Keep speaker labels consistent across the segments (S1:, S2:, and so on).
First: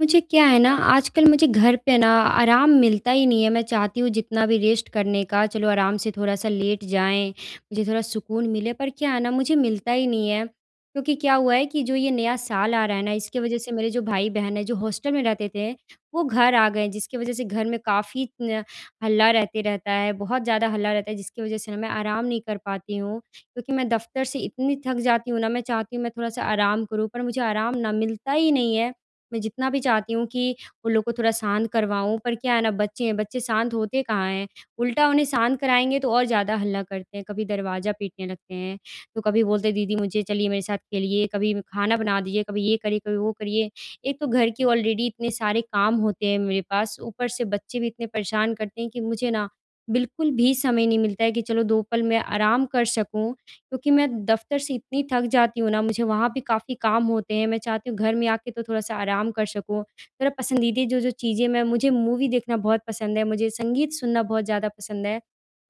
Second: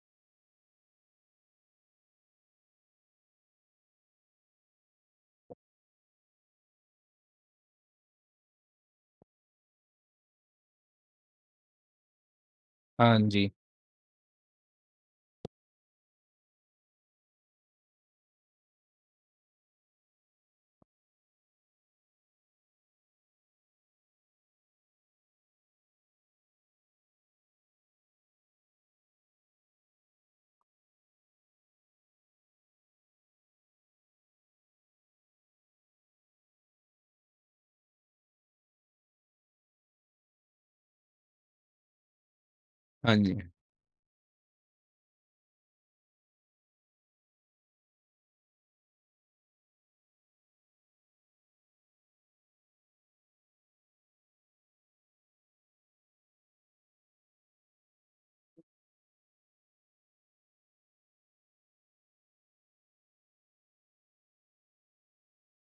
S1: मुझे क्या है ना, आजकल मुझे घर पे ना आराम मिलता ही नहीं है। मैं चाहती हूँ जितना भी रेस्ट करने का, चलो आराम से थोड़ा-सा लेट जाएँ, मुझे थोड़ा सुकून मिले, पर क्या है ना मुझे मिलता ही नहीं है। क्योंकि क्या हुआ है कि जो ये नया साल आ रहा है ना,
S2: हाँ
S1: इसकी
S2: जी।
S1: वजह से मेरे जो भाई-बहन हैं, जो हॉस्टल में रहते थे, वो घर आ गए हैं, जिसकी वजह से घर में काफ़ी न हल्ला रहते रहता है, बहुत ज़्यादा हल्ला रहता है, जिसकी वजह से ना मैं आराम नहीं कर पाती हूँ। क्योंकि मैं दफ़्तर से इतनी थक जाती हूँ ना, मैं चाहती हूँ मैं थोड़ा-सा आराम करूँ, पर मुझे आराम ना मिलता ही नहीं है। मैं जितना भी चाहती हूँ कि उन लोग को थोड़ा शांत करवाऊँ, पर क्या है ना बच्चे हैं, बच्चे शांत होते कहाँ हैं। उल्टा उन्हें शांत कराएँगे तो और ज़्यादा हल्ला करते हैं, कभी दरवाज़ा पीटने लगते हैं, तो कभी बोलते हैं दीदी मुझे चलिए मेरे साथ खेलिए, कभी खाना बना दीजिए, कभी ये करिए,
S2: हाँ
S1: कभी वो
S2: जी।
S1: करिए। एक तो घर के ऑलरेडी इतने सारे काम होते हैं मेरे पास, ऊपर से बच्चे भी इतने परेशान करते हैं कि मुझे ना बिल्कुल भी समय नहीं मिलता है कि चलो 2 पल मैं आराम कर सकूँ। क्योंकि मैं दफ़्तर से इतनी थक जाती हूँ ना, मुझे वहाँ भी काफ़ी काम होते हैं। मैं चाहती हूँ घर में आके तो थोड़ा-सा आराम कर सकूँ। मेरा पसंदीदा जो-जो चीज़ें मैं मुझे मूवी देखना बहुत पसंद है, मुझे संगीत सुनना बहुत ज़्यादा पसंद है।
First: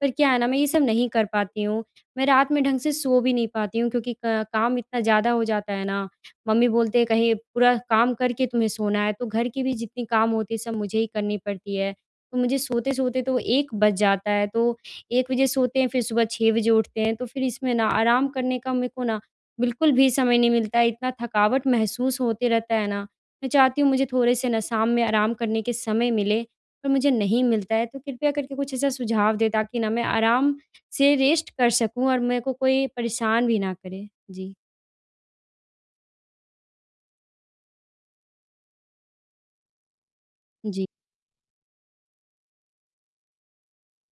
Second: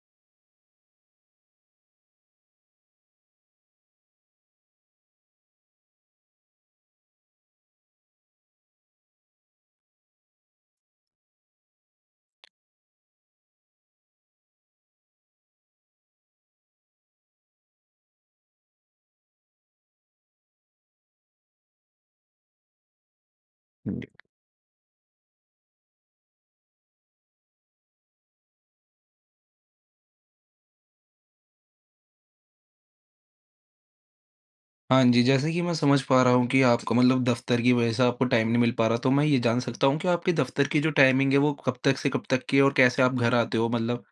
S1: पर क्या है ना, मैं ये सब नहीं कर पाती हूँ। मैं रात में ढंग से सो भी नहीं पाती हूँ क्योंकि क काम इतना ज़्यादा हो जाता है ना। मम्मी बोलते हैं, "कहीं पूरा काम करके तुम्हें सोना है।" तो घर की भी जितनी काम होती है, सब मुझे ही करनी पड़ती है। तो मुझे सोते-सोते तो 1 बज जाता है। तो 1 बजे सोते हैं, फिर सुबह 6 बजे उठते हैं, तो फिर इसमें ना आराम करने का मेरे को ना बिल्कुल भी समय नहीं मिलता है, इतना थकावट महसूस होते रहता है ना। मैं चाहती हूँ
S2: हुँ।
S1: मुझे थोड़े-से ना शाम में आराम करने के समय मिले, पर मुझे नहीं मिलता है, तो कृपया करके कुछ ऐसा सुझाव दें ताकि ना मैं आराम से रेस्ट कर सकूँ और मेरे को कोई परेशान भी ना करे। जी।
S2: हाँ जी, जैसे कि मैं समझ पा रहा हूँ कि आपको मतलब दफ़्तर की वज़ह से आपको टाइम नहीं मिल पा रहा, तो मैं ये जान सकता हूँ कि आपके दफ़्तर की जो टाइमिंग है, वो कब तक से कब तक की है और कैसे आप घर आते हो मतलब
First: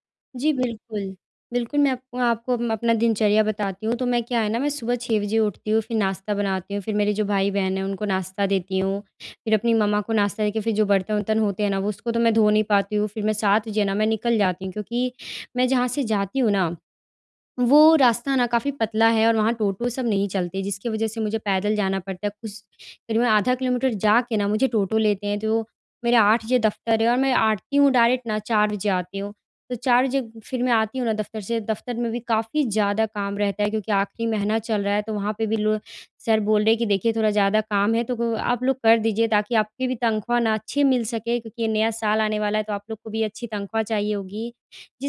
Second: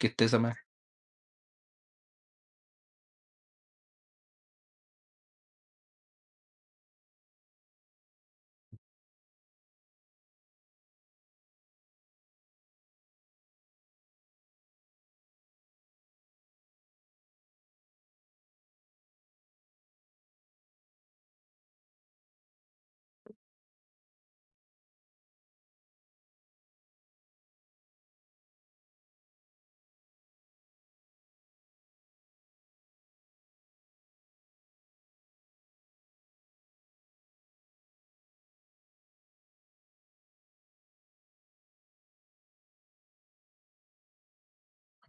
S2: कितने समय?
S1: जी, बिल्कुल। बिल्कुल, मैं आपको आपको अम, अपना दिनचर्या बताती हूँ। तो मैं क्या है ना, मैं सुबह 6 बजे उठती हूँ, फिर नाश्ता बनाती हूँ, फिर मेरे जो भाई-बहन हैं, उनको नाश्ता देती हूँ। फिर अपनी मम्मा को नाश्ता देके फिर जो बर्तन-वर्तन होते हैं ना, वो उसको तो मैं धो नहीं पाती हूँ। फिर मैं 7 बजे ना, मैं निकल जाती हूँ क्योंकि मैं जहाँ से जाती हूँ ना वो रास्ता ना काफ़ी पतला है और वहाँ टोटो सब नहीं चलते, जिसकी वज़ह से मुझे पैदल जाना पड़ता है। कुछ करीबन आधा किलोमीटर जाके ना मुझे टोटो लेते हैं, तो मेरा 8 बजे दफ़्तर है और मैं आती हूँ डायरेक्ट ना 4 बजे आती हूँ। तो 4 बजे फिर मैं आती हूँ ना दफ़्तर से, दफ़्तर में भी काफ़ी ज़्यादा काम रहता है क्योंकि आखिरी महीना चल रहा है, तो वहाँ पे भी लो सर बोल रहे हैं कि देखिए थोड़ा ज़्यादा काम है, तो को आप लोग कर दीजिए ताकि आपकी भी तनख्वाह ना अच्छी मिल सके क्योंकि ये नया साल आने वाला है, तो आप लोग को भी अच्छी तनख्वाह चाहिए होगी।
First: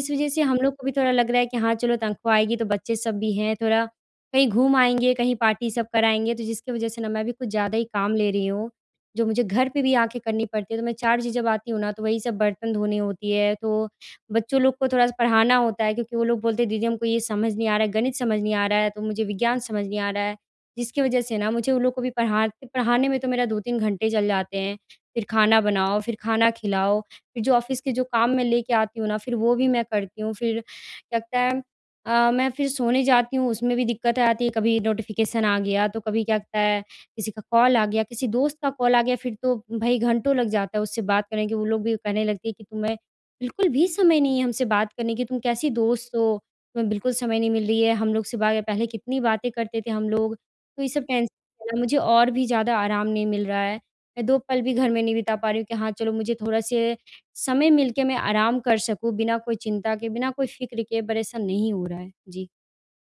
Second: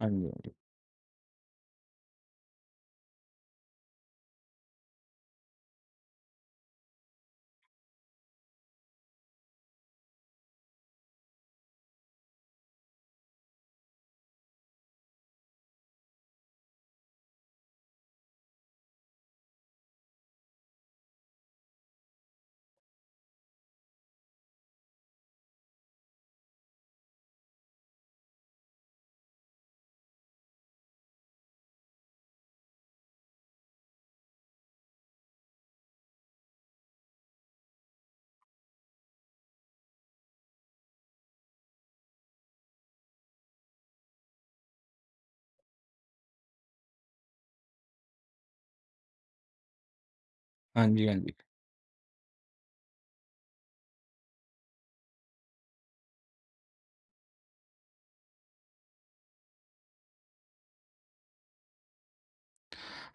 S2: हाँ जी,
S1: वजह
S2: हाँ
S1: से
S2: जी।
S1: हम लोग को भी थोड़ा लग रहा है कि हाँ, चलो तनख्वाह आएगी तो बच्चे सब भी हैं, थोड़ा कहीं घूम आएँगे, कहीं पार्टी सब कराएँगे, तो जिसकी वजह से ना मैं भी कुछ ज़्यादा ही काम ले रही हूँ, जो मुझे घर पे भी आके करनी पड़ती है। तो मैं 4 चीज़ें जब आती हूँ ना, तो वही सब बर्तन धोनी होती है, तो बच्चों लोग को थोड़ा-सा पढ़ाना होता है क्योंकि वो लोग बोलते हैं, "दीदी हमको ये समझ नहीं आ रहा है, गणित समझ नहीं आ रहा है, तो मुझे विज्ञान समझ नहीं आ रहा है।" जिसकी वजह से ना मुझे उन लोग को भी पढ़ाते पढ़ाने में तो मेरा 2-3 घंटे चल जाते हैं। फिर खाना बनाओ, फिर खाना खिलाओ, फिर जो ऑफ़िस के जो काम मैं लेके आती हूँ ना, फिर वो भी मैं करती हूँ। फिर क्या लगता है मैं फिर सोने जाती हूँ, उसमें भी दिक्कत आती है, कभी नोटिफ़िकेशन आ गया, तो कभी क्या लगता है किसी का कॉल आ गया, किसी दोस्त का कॉल आ गया, फिर तो भई घंटों लग जाता है उससे बात करने के। वो लोग भी कहने लगते हैं कि तुम्हें बिल्कुल भी समय नहीं है हमसे बात करने की, तुम कैसी दोस्त हो? तुम्हें बिल्कुल समय नहीं मिल रही है, हम लोग से बा पहले कितनी बातें करते थे हम लोग। तो
S2: हाँ
S1: ये सब
S2: जी, हाँ
S1: टेंशन
S2: जी।
S1: है ना, मुझे और भी ज़्यादा आराम नहीं मिल रहा है। मैं 2 पल भी घर में नहीं बिता पा रही हूँ कि हाँ, चलो मुझे थोड़ा-से समय मिलके मैं आराम कर सकूँ बिना कोई चिंता के, बिना कोई फ़िक्र के परेशान नहीं हो रहा है। जी।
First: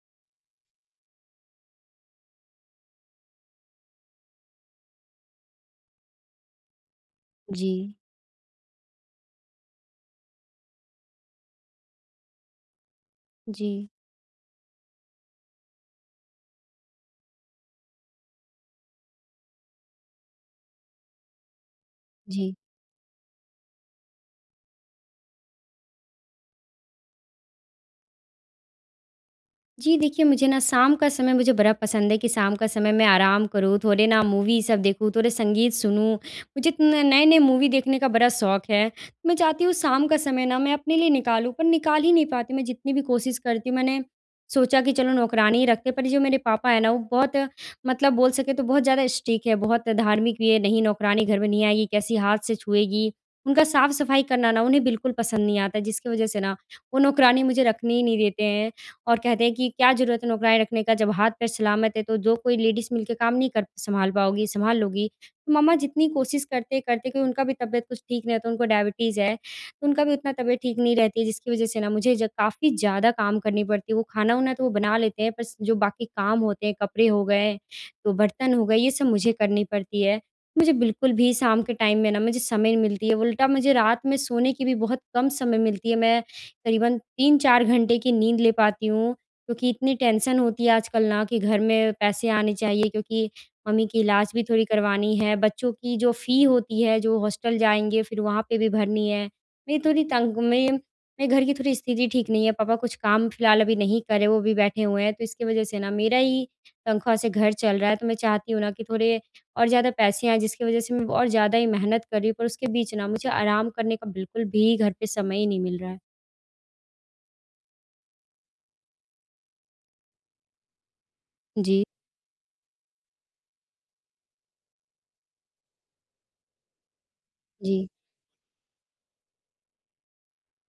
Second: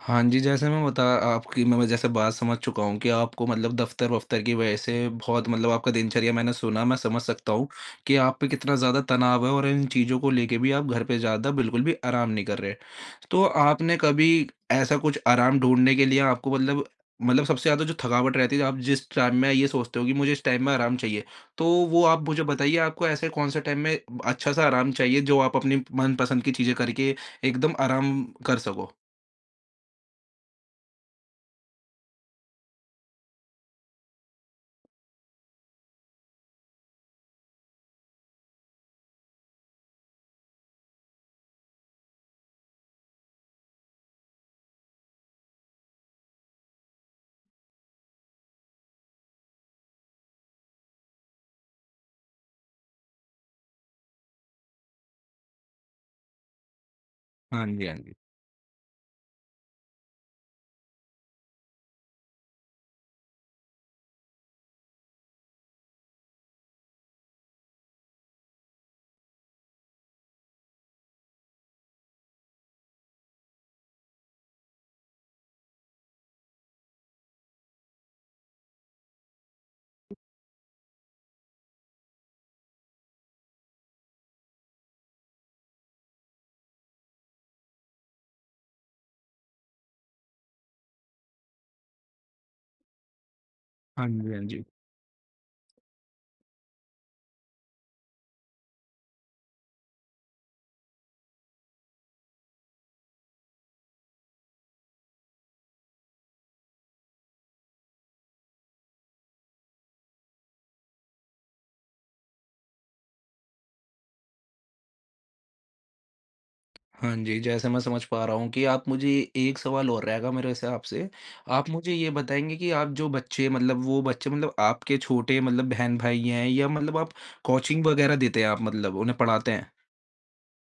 S2: हाँ जी, जैसे मैं बता आपकी मैं जैसे बात समझ चुका हूँ कि आपको मतलब दफ़्तर-वफ़्तर की वजह से बहुत मतलब आपका दिनचर्या मैंने सुना, मैं समझ सकता हूँ
S1: जी,
S2: कि आप पे कितना ज़्यादा तनाव है और इन चीज़ों को लेके भी आप घर पे ज़्यादा बिल्कुल भी आराम नहीं कर रहे। तो
S1: जी,
S2: आपने कभी ऐसा कुछ आराम ढूँढने के लिए आपको मतलब सबसे ज़्यादा जो थकावट रहती है, आप जिस टाइम में ये सोचते हो कि मुझे इस टाइम में आराम चाहिए, तो वो आप मुझे
S1: जी।
S2: बताइए आपको ऐसे कौन-से टाइम में अच्छा-सा आराम चाहिए जो आप अपनी मनपसंद की चीज़ें करके एकदम आराम कर सको?
S1: जी, देखिए मुझे ना शाम का समय मुझे बड़ा पसंद है कि शाम का समय मैं आराम करूँ, थोड़े ना मूवी सब देखूँ, थोड़े संगीत सुनूँ। मुझे न नए-नए मूवी देखने का बड़ा शौक है। मैं चाहती हूँ शाम का समय ना मैं अपने लिए निकालूँ, पर निकाल ही नहीं पाती। मैं जितनी भी कोशिश करती हूँ, मैंने सोचा कि चलो नौकरानी ही रखते हैं, पर जो मेरे पापा हैं ना, वो बहुत मतलब बोल सकें तो बहुत ज़्यादा स्ट्रिक्ट है, बहुत धार्मिक भी है। नहीं नौकरानी घर में नहीं आएगी, कैसी हाथ से छुएगी। उनका साफ-सफाई करना ना उन्हें बिल्कुल पसंद नहीं आता, जिसकी वज़ह से ना वो नौकरानी मुझे
S2: हाँ जी,
S1: रखने
S2: हाँ
S1: ही
S2: जी।
S1: नहीं देते हैं। और कहते हैं कि क्या ज़रूरत है नौकरानी रखने का जब हाथ पैर सलामत है, तो जो कोई लेडीज़ मिलके काम नहीं कर सँभाल पाओगी, सँभाल लोगी। तो मम्मा जितनी कोशिश करते, करते क्योंकि उनका भी तबीयत कुछ ठीक नहीं रहता, उनको डायबिटीज़ है, तो उनका भी उतना तबीयत ठीक नहीं रहती है जिसकी वज़ह से ना मुझे ज काफ़ी ज़्यादा काम करनी पड़ती है। वो खाना-वाना तो वो बना लेते हैं, बस जो बाकी काम होते हैं, कपड़े हो गए, तो बर्तन हो गए, ये सब मुझे करनी पड़ती है। मुझे बिल्कुल भी शाम के टाइम में ना मुझे समय नहीं मिलती है, उल्टा मुझे रात में सोने की भी बहुत कम समय मिलती है। मैं करीबन 3-4 घंटे की नींद ले पाती हूँ, क्योंकि इतनी टेंशन होती है आजकल ना कि घर में पैसे आने चाहिए क्योंकि मम्मी की
S2: हाँ जी,
S1: इलाज
S2: हाँ
S1: भी
S2: जी।
S1: थोड़ी करवानी है, बच्चों की जो फ़ी होती है, जो हॉस्टल जाएँगे फिर वहाँ पे भी भरनी है। मेरी थोड़ी तंग मैं मेरे घर की थोड़ी स्थिति ठीक नहीं है, पापा कुछ काम फिलहाल अभी नहीं कर रहे, वो भी बैठे हुए हैं, तो इसकी वज़ह से ना मेरा ही तनख्वाह से घर चल रहा है, तो मैं चाहती हूँ ना कि थोड़े और ज़्यादा पैसे आएँ जिसकी वज़ह से मैं और ज़्यादा ही मेहनत कर रही हूँ, पर उसके बीच ना मुझे आराम करने का बिल्कुल भी घर पे समय ही नहीं मिल रहा है।
S2: हाँ जी, जैसे मैं समझ पा रहा हूँ कि आप मुझे एक सवाल और रहेगा मेरे से आपसे। आप
S1: जी।
S2: मुझे ये बताएँगे कि आप जो बच्चे मतलब वो बच्चे मतलब आपके छोटे मतलब बहन-भाई हैं या मतलब आप कोचिंग
S1: जी।
S2: वग़ैरह देते हैं आप मतलब उन्हें पढ़ाते हैं?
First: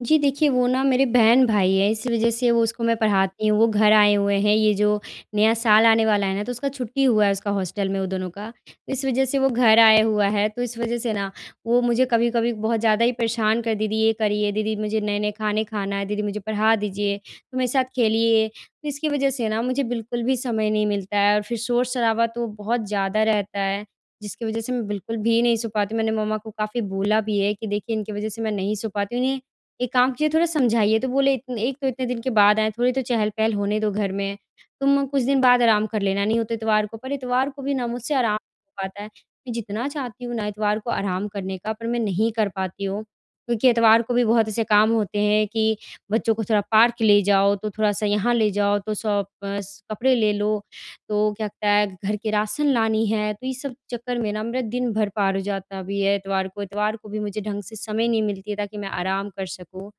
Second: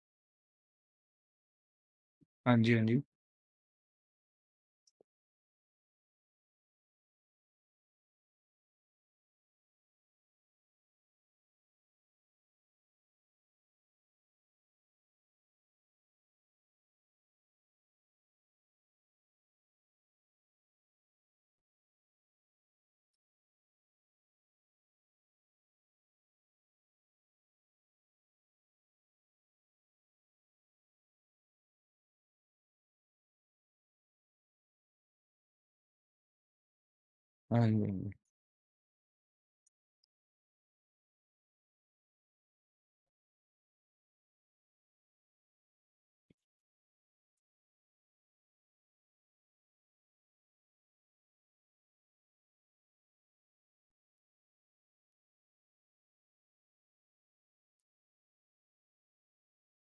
S1: जी, देखिए वो ना मेरे बहन-भाई हैं इस वज़ह से
S2: हाँ
S1: वो
S2: जी, हाँ
S1: उसको मैं
S2: जी।
S1: पढ़ाती हूँ, वो घर आए हुए हैं, ये जो नया साल आने वाला है ना तो उसका छुट्टी हुआ है उसका हॉस्टल में उन दोनों का। तो इस वज़ह से वो घर आया हुआ है तो इस वज़ह से ना वो मुझे कभी-कभी बहुत ज़्यादा ही परेशान कर दीदी ये करिए, दीदी मुझे नए-नए खाने खाना है, दीदी मुझे पढ़ा दीजिए, तो मेरे साथ खेलिए। तो इसकी वज़ह से ना मुझे बिल्कुल भी समय नहीं मिलता है और फिर शोर-शराबा तो बहुत ज़्यादा रहता है, जिसकी वज़ह से मैं बिल्कुल भी नहीं सो पाती हूँ। मैंने मम्मा को काफ़ी बोला भी है कि देखिए इनकी वज़ह से मैं नहीं सो पाती हूँ, इन्हें एकांत जी थोड़ा समझाइए, तो बोले इतने एक तो इतने दिन के बाद आए, थोड़ी तो चहल-पहल होने दो घर में। तुम कुछ दिन बाद आराम कर लेना, नहीं हो तो इतवार को पर इतवार को
S2: हाँ जी,
S1: भी ना
S2: हाँ जी।
S1: मुझसे आराम हो पाता है। मैं जितना चाहती हूँ ना इतवार को आराम करने का, पर मैं नहीं कर पाती हूँ। क्योंकि इतवार को भी बहुत ऐसे काम होते हैं कि बच्चों को थोड़ा पार्क ले जाओ, तो थोड़ा-सा यहाँ ले जाओ, तो शॉप अ, स कपड़े ले लो। तो क्या कहता है घर के राशन लानी है, तो इस सब चक्कर में ना मेरा दिन भर पार हो जाता है अभी ये एतवार को। एतवार को भी मुझे ढंग से समय नहीं मिलती है ताकि मैं आराम कर सकूँ।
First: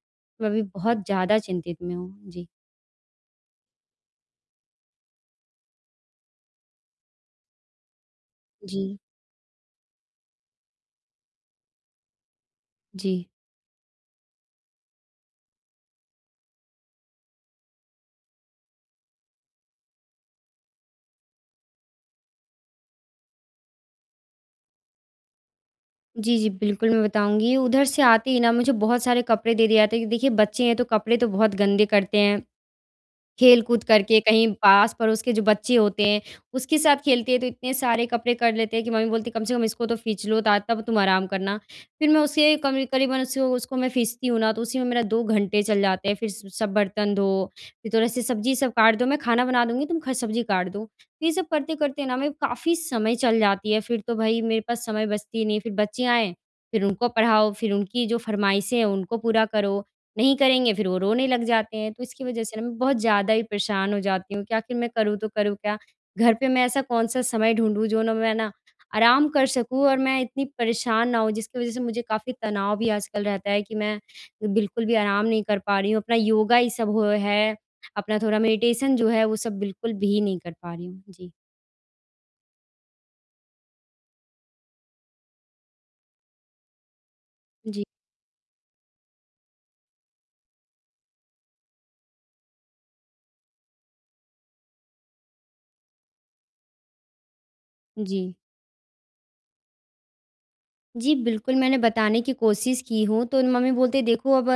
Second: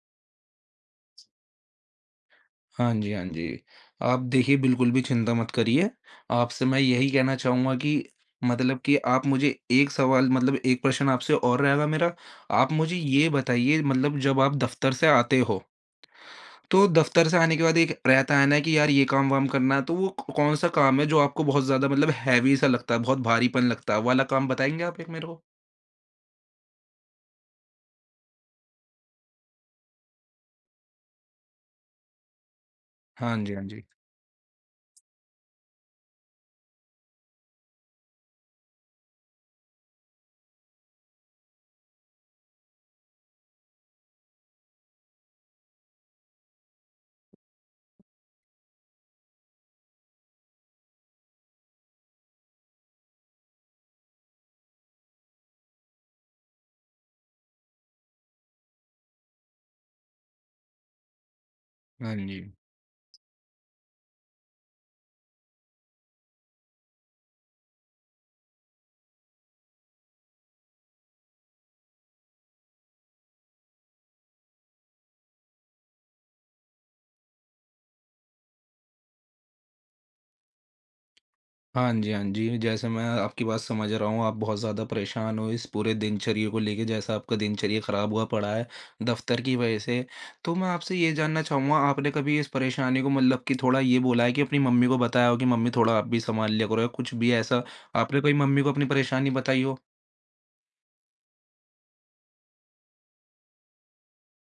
S1: मैं अभी बहुत ज़्यादा चिंतित में हूँ। जी।
S2: हाँ जी, हाँ जी। आप देखिए बिल्कुल भी चिंता मत करिए। आपसे मैं यही कहना चाहूँगा कि मतलब कि
S1: जी,
S2: आप मुझे एक सवाल मतलब एक प्रश्न आपसे और रहेगा मेरा। आप मुझे
S1: जी।
S2: ये बताइए मतलब जब आप दफ़्तर से आते हो तो दफ़्तर से आने के बाद एक रहता है ना कि यार ये काम-वाम करना है, तो वो क कौन सा काम है जो आपको बहुत ज़्यादा मतलब हैवी सा लगता है, बहुत भारीपन लगता है? वो वाला काम बताएँगे आप एक मेरे को?
S1: जी, जी, बिल्कुल मैं बताऊँगी। उधर से आते ही ना मुझे बहुत सारे कपड़े दे दिए जाते हैं कि देखिए बच्चे हैं तो कपड़े तो बहुत गंदे करते हैं।
S2: हाँ जी, हाँ जी।
S1: खेल-कूद करके कहीं पास-पड़ोस के जो बच्चे होते हैं, उसके साथ खेलते हैं तो इतने सारे कपड़े कर लेते हैं कि मम्मी बोलती है, "कम से कम इसको तो खींच लो ता तब तुम आराम करना।" फिर मैं उसे कमी करीबन उसे उसको मैं खींचती हूँ ना तो उसी में मेरा 2 घंटे चल जाते हैं। फिर स सब बर्तन धो, फिर थोड़ा से सब्ज़ी सब काट दो, मैं खाना बना दूँगी, तुम ख सब्ज़ी काट दो। तो ये सब करते-करते ना मैं काफ़ी समय चल जाती है, फिर तो भई मेरे पास समय बचती ही नहीं। फिर बच्चे आएँ, फिर उनको पढ़ाओ, फिर उनकी जो फ़रमाइशें हैं उनको पूरा करो। नहीं करेंगे फिर वो रोने लग जाते हैं। तो
S2: हाँ
S1: इसकी
S2: जी।
S1: वज़ह से ना मैं बहुत ज़्यादा ही परेशान हो जाती हूँ कि आखिर मैं करूँ तो करूँ क्या? घर पे मैं ऐसा कौन-सा समय ढूँढूँ जो ना मैं ना आराम कर सकूँ और मैं इतनी परेशान ना हूँ जिसकी वज़ह से मुझे काफ़ी तनाव भी आजकल रहता है कि मैं बिल्कुल भी आराम नहीं कर पा रही हूँ। अपना योगा ये सब हो है, अपना थोड़ा मेडिटेशन जो है वो सब बिल्कुल भी नहीं कर पा रही हूँ। जी।
S2: हाँ जी, हाँ जी। जैसे मैं आपकी बात समझ रहा हूँ, आप बहुत ज़्यादा परेशान हो इस पूरे दिनचर्या को लेके, जैसा आपका दिनचर्या
S1: जी।
S2: ख़राब हुआ पड़ा है दफ़्तर की वजह से। तो मैं आपसे ये जानना चाहूँगा, आपने कभी इस परेशानी को मतलब कि थोड़ा ये बोला है कि अपनी मम्मी को बताया हो कि मम्मी थोड़ा आप भी सँभाल लिया करो या कुछ भी ऐसा? आपने
S1: जी।
S2: कभी मम्मी को अपनी परेशानी बताई हो?
S1: जी, बिल्कुल, मैंने बताने की कोशिश की हूँ, तो मम्मी बोलते हैं, "देखो अब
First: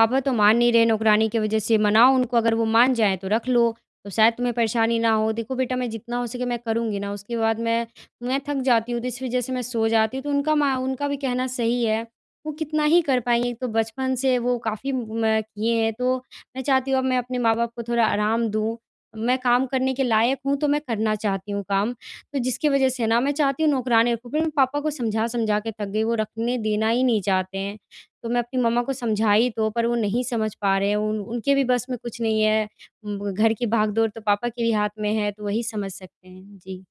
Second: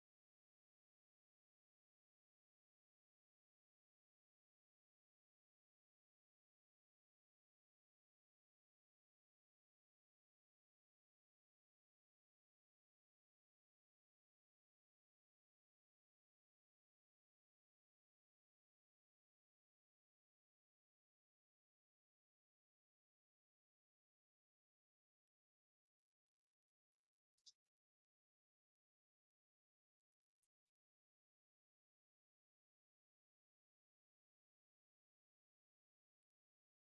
S1: पापा तो मान नहीं रहे नौकरानी की वज़ह से, मनाओ उनको, अगर वो मान जाएँ तो रख लो, तो शायद तुम्हें परेशानी ना हो। देखो बेटा मैं जितना हो सके मैं करूँगी ना, उसके बाद मैं थक जाती हूँ, तो इस वज़ह से मैं सो जाती हूँ।" तो उनका भी कहना सही है, वो कितना ही कर पाएँगे, एक तो बचपन से वो काफ़ी म किए हैं, तो मैं चाहती हूँ अब मैं अपने माँ-बाप को थोड़ा आराम दूँ। मैं काम करने के लायक हूँ, तो मैं करना चाहती हूँ काम। तो जिसकी वजह से ना मैं चाहती हूँ नौकरानी रखूँ, पर मैं पापा को समझा-समझा के थक गई, वो रखने देना ही नहीं चाहते हैं। तो मैं अपनी मम्मा को समझाई तो, पर वो नहीं समझ पा रहे हैं, उन उनके भी बस में कुछ नहीं है। घर की भागदौड़ तो पापा के भी हाथ में है, तो वही समझ सकते हैं। जी।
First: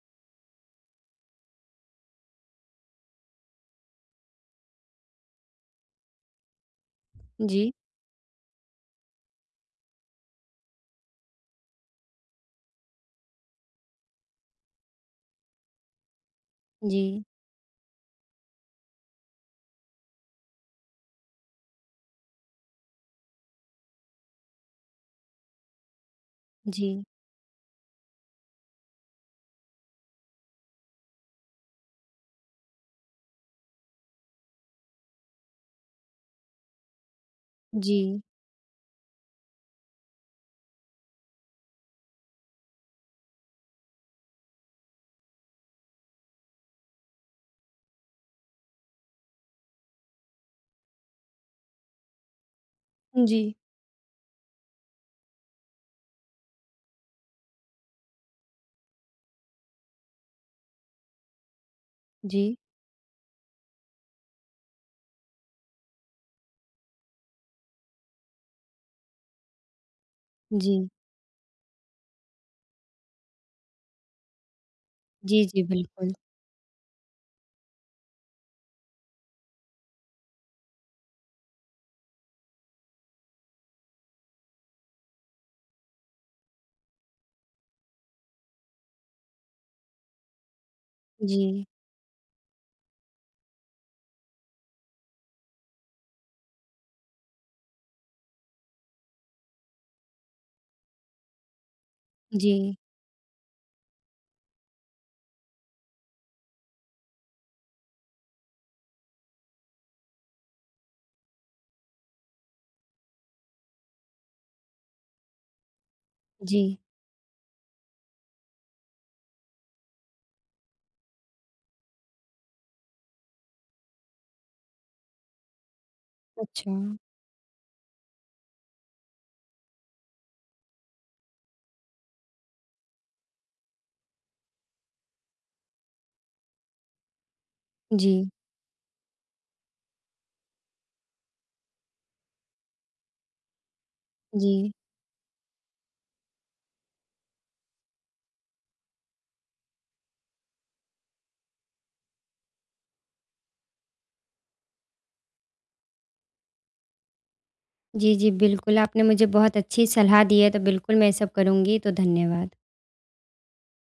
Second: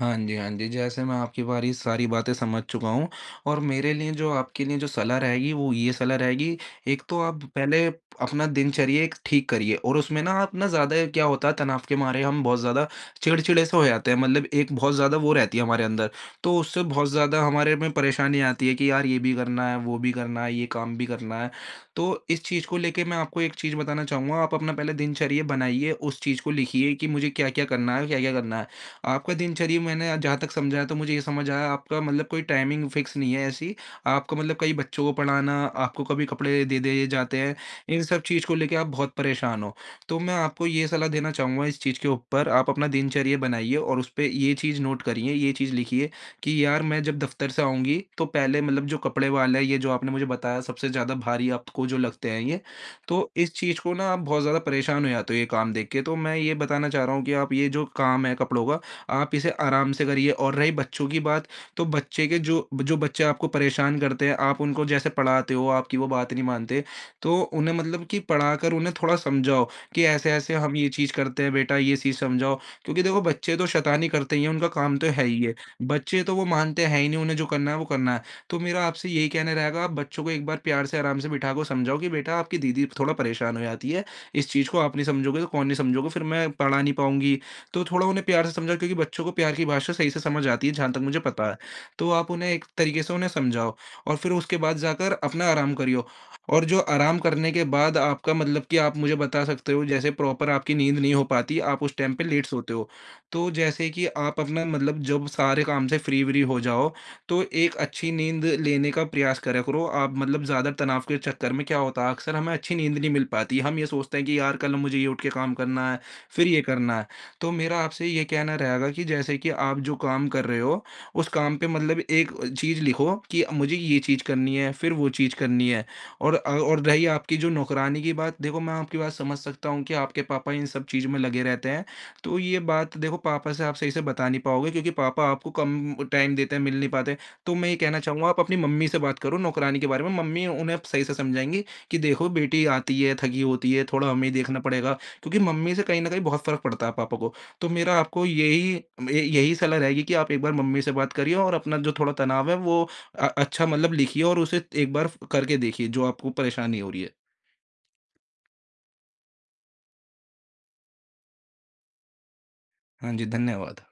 S2: हाँ जी, हाँ जी। जैसे मैं आपकी बारी सारी बातें समझ चुका हूँ और मेरे लिए जो आपके लिए जो सलाह रहेगी वो ये सलाह रहेगी, एक तो आप
S1: जी,
S2: पहले अपना दिनचर्या एक ठीक करिए और उसमें ना आप ना ज़्यादा क्या होता है तनाव के मारे हम बहुत ज़्यादा चिड़चिड़े से हो जाते हैं मतलब एक बहुत ज़्यादा वो रहती है हमारे अंदर। तो उससे बहुत
S1: जी,
S2: ज़्यादा हमारे में परेशानी आती है कि यार ये भी करना है, वो भी करना है, ये काम भी करना है। तो इस चीज़ को लेके मैं आपको एक चीज़ बताना चाहूँगा, आप अपना पहले दिनचर्या बनाइए, उस चीज़ को लिखिए
S1: जी,
S2: कि मुझे क्या-क्या करना है, क्या-क्या करना है। आपका दिनचर्या मैंने जहाँ तक समझा तो मुझे ये समझ आया आपका मतलब कोई टाइमिंग फिक्स नहीं है ऐसी। आपको मतलब कई बच्चों को पढ़ाना, आपको कभी कपड़े दे दिए जाते हैं, इन सब
S1: जी,
S2: चीज़ को लेके आप बहुत परेशान हो। तो मैं आपको ये सलाह देना चाहूँगा इस चीज़ के ऊपर आप अपना दिनचर्या बनाइए और उसपे ये चीज़ नोट करिए, ये चीज़ लिखिए कि यार मैं जब दफ्तर से आऊँगी तो पहले मतलब जो कपड़े वाला है ये जो आपने मुझे बताया सबसे ज़्यादा भारी आपको जो लगते हैं ये, तो
S1: जी,
S2: इस चीज़ को ना आप बहुत ज़्यादा परेशान हो जाते हो ये काम देख के। तो मैं ये बताना चाह रहा हूँ कि आप ये जो काम है कपड़ों का आप इसे आराम से करिए और रही बच्चों की बात, तो बच्चे के
S1: जी,
S2: जो जो बच्चे आपको परेशान करते हैं, आप उनको जैसे पढ़ाते हो, आपकी वो बात नहीं मानते, तो उन्हें मतलब कि पढ़ाकर उन्हें थोड़ा समझाओ कि ऐसे-ऐसे हम
S1: जी,
S2: ये चीज़ करते हैं बेटा, ये चीज़ समझाओ। क्योंकि देखो बच्चे तो शैतानी करते ही हैं, उनका काम तो है ही
S1: जी,
S2: है।
S1: जी, बिल्कुल।
S2: बच्चे तो वो मानते हैं ही नहीं, उन्हें जो करना है वो करना है। तो मेरा आपसे यही कहना रहेगा, आप बच्चों को एक बार प्यार से आराम से बिठा के समझाओ कि बेटा आपकी दीदी थोड़ा परेशान हो जाती है, इस चीज़ को आप नहीं समझोगे तो कौन नहीं समझोगे, फिर मैं पढ़ा नहीं पाऊँगी, तो थोड़ा उन्हें प्यार से समझाओ क्योंकि बच्चों को प्यार की भाषा सही से समझ आती है जहाँ तक मुझे पता है।
S1: जी,
S2: तो आप उन्हें एक तरीके से उन्हें समझाओ और फिर उसके बाद जाकर अपना आराम करियो, और जो आराम करने के बाद आपका मतलब कि आप मुझे बता सकते हो जैसे प्रॉपर आपकी नींद नहीं हो पाती, आप उस टाइम पे लेट
S1: जी,
S2: सोते हो। तो जैसे कि आप अपना मतलब जब सारे काम से फ्री-व्री हो जाओ, तो एक अच्छी नींद लेने का प्रयास करा करो। आप मतलब ज़्यादा तनाव के चक्कर में क्या होता है अक्सर हमें अच्छी नींद नहीं मिल पाती। हम ये सोचते हैं कि यार कल मुझे ये उठ के काम करना है, फिर ये
S1: जी।
S2: करना है। तो मेरा आपसे ये कहना रहेगा कि जैसे कि आप जो काम कर रहे हो, उस काम पे मतलब एक चीज़ लिखो कि मुझे ये चीज़ करनी है, फिर वो चीज़ करनी है। और अ,
S1: अच्छा।
S2: और रही आपकी जो नौकरानी की बात, देखो मैं आपकी बात समझ सकता हूँ कि आपके पापा इन सब चीज़ में लगे रहते हैं। तो ये बात देखो पापा से आप सही से बता नहीं पाओगे क्योंकि पापा आपको कम टाइम देते हैं, मिल नहीं पाते। तो मैं ये कहना चाहूँगा
S1: जी,
S2: आप अपनी मम्मी से बात करो नौकरानी के बारे में, मम्मी उन्हें सही से समझाएँगी कि देखो बेटी आती है, थकी होती है, थोड़ा हमें देखना
S1: जी,
S2: पड़ेगा। क्योंकि मम्मी से कहीं न कहीं बहुत फ़र्क पड़ता है पापा को। तो मेरा आपको यही सलाह रहेगी कि आप एक बार मम्मी से बात करिए और अपना जो थोड़ा तनाव है वो अच्छा मतलब लिखिए और उसे एक बार करके देखिए जो आपको परेशानी हो रही है।
S1: जी, जी, बिल्कुल, आपने मुझे बहुत अच्छी सलाह दी है, तो बिल्कुल मैं ये सब करूँगी, तो धन्यवाद।
S2: हाँ जी, धन्यवाद।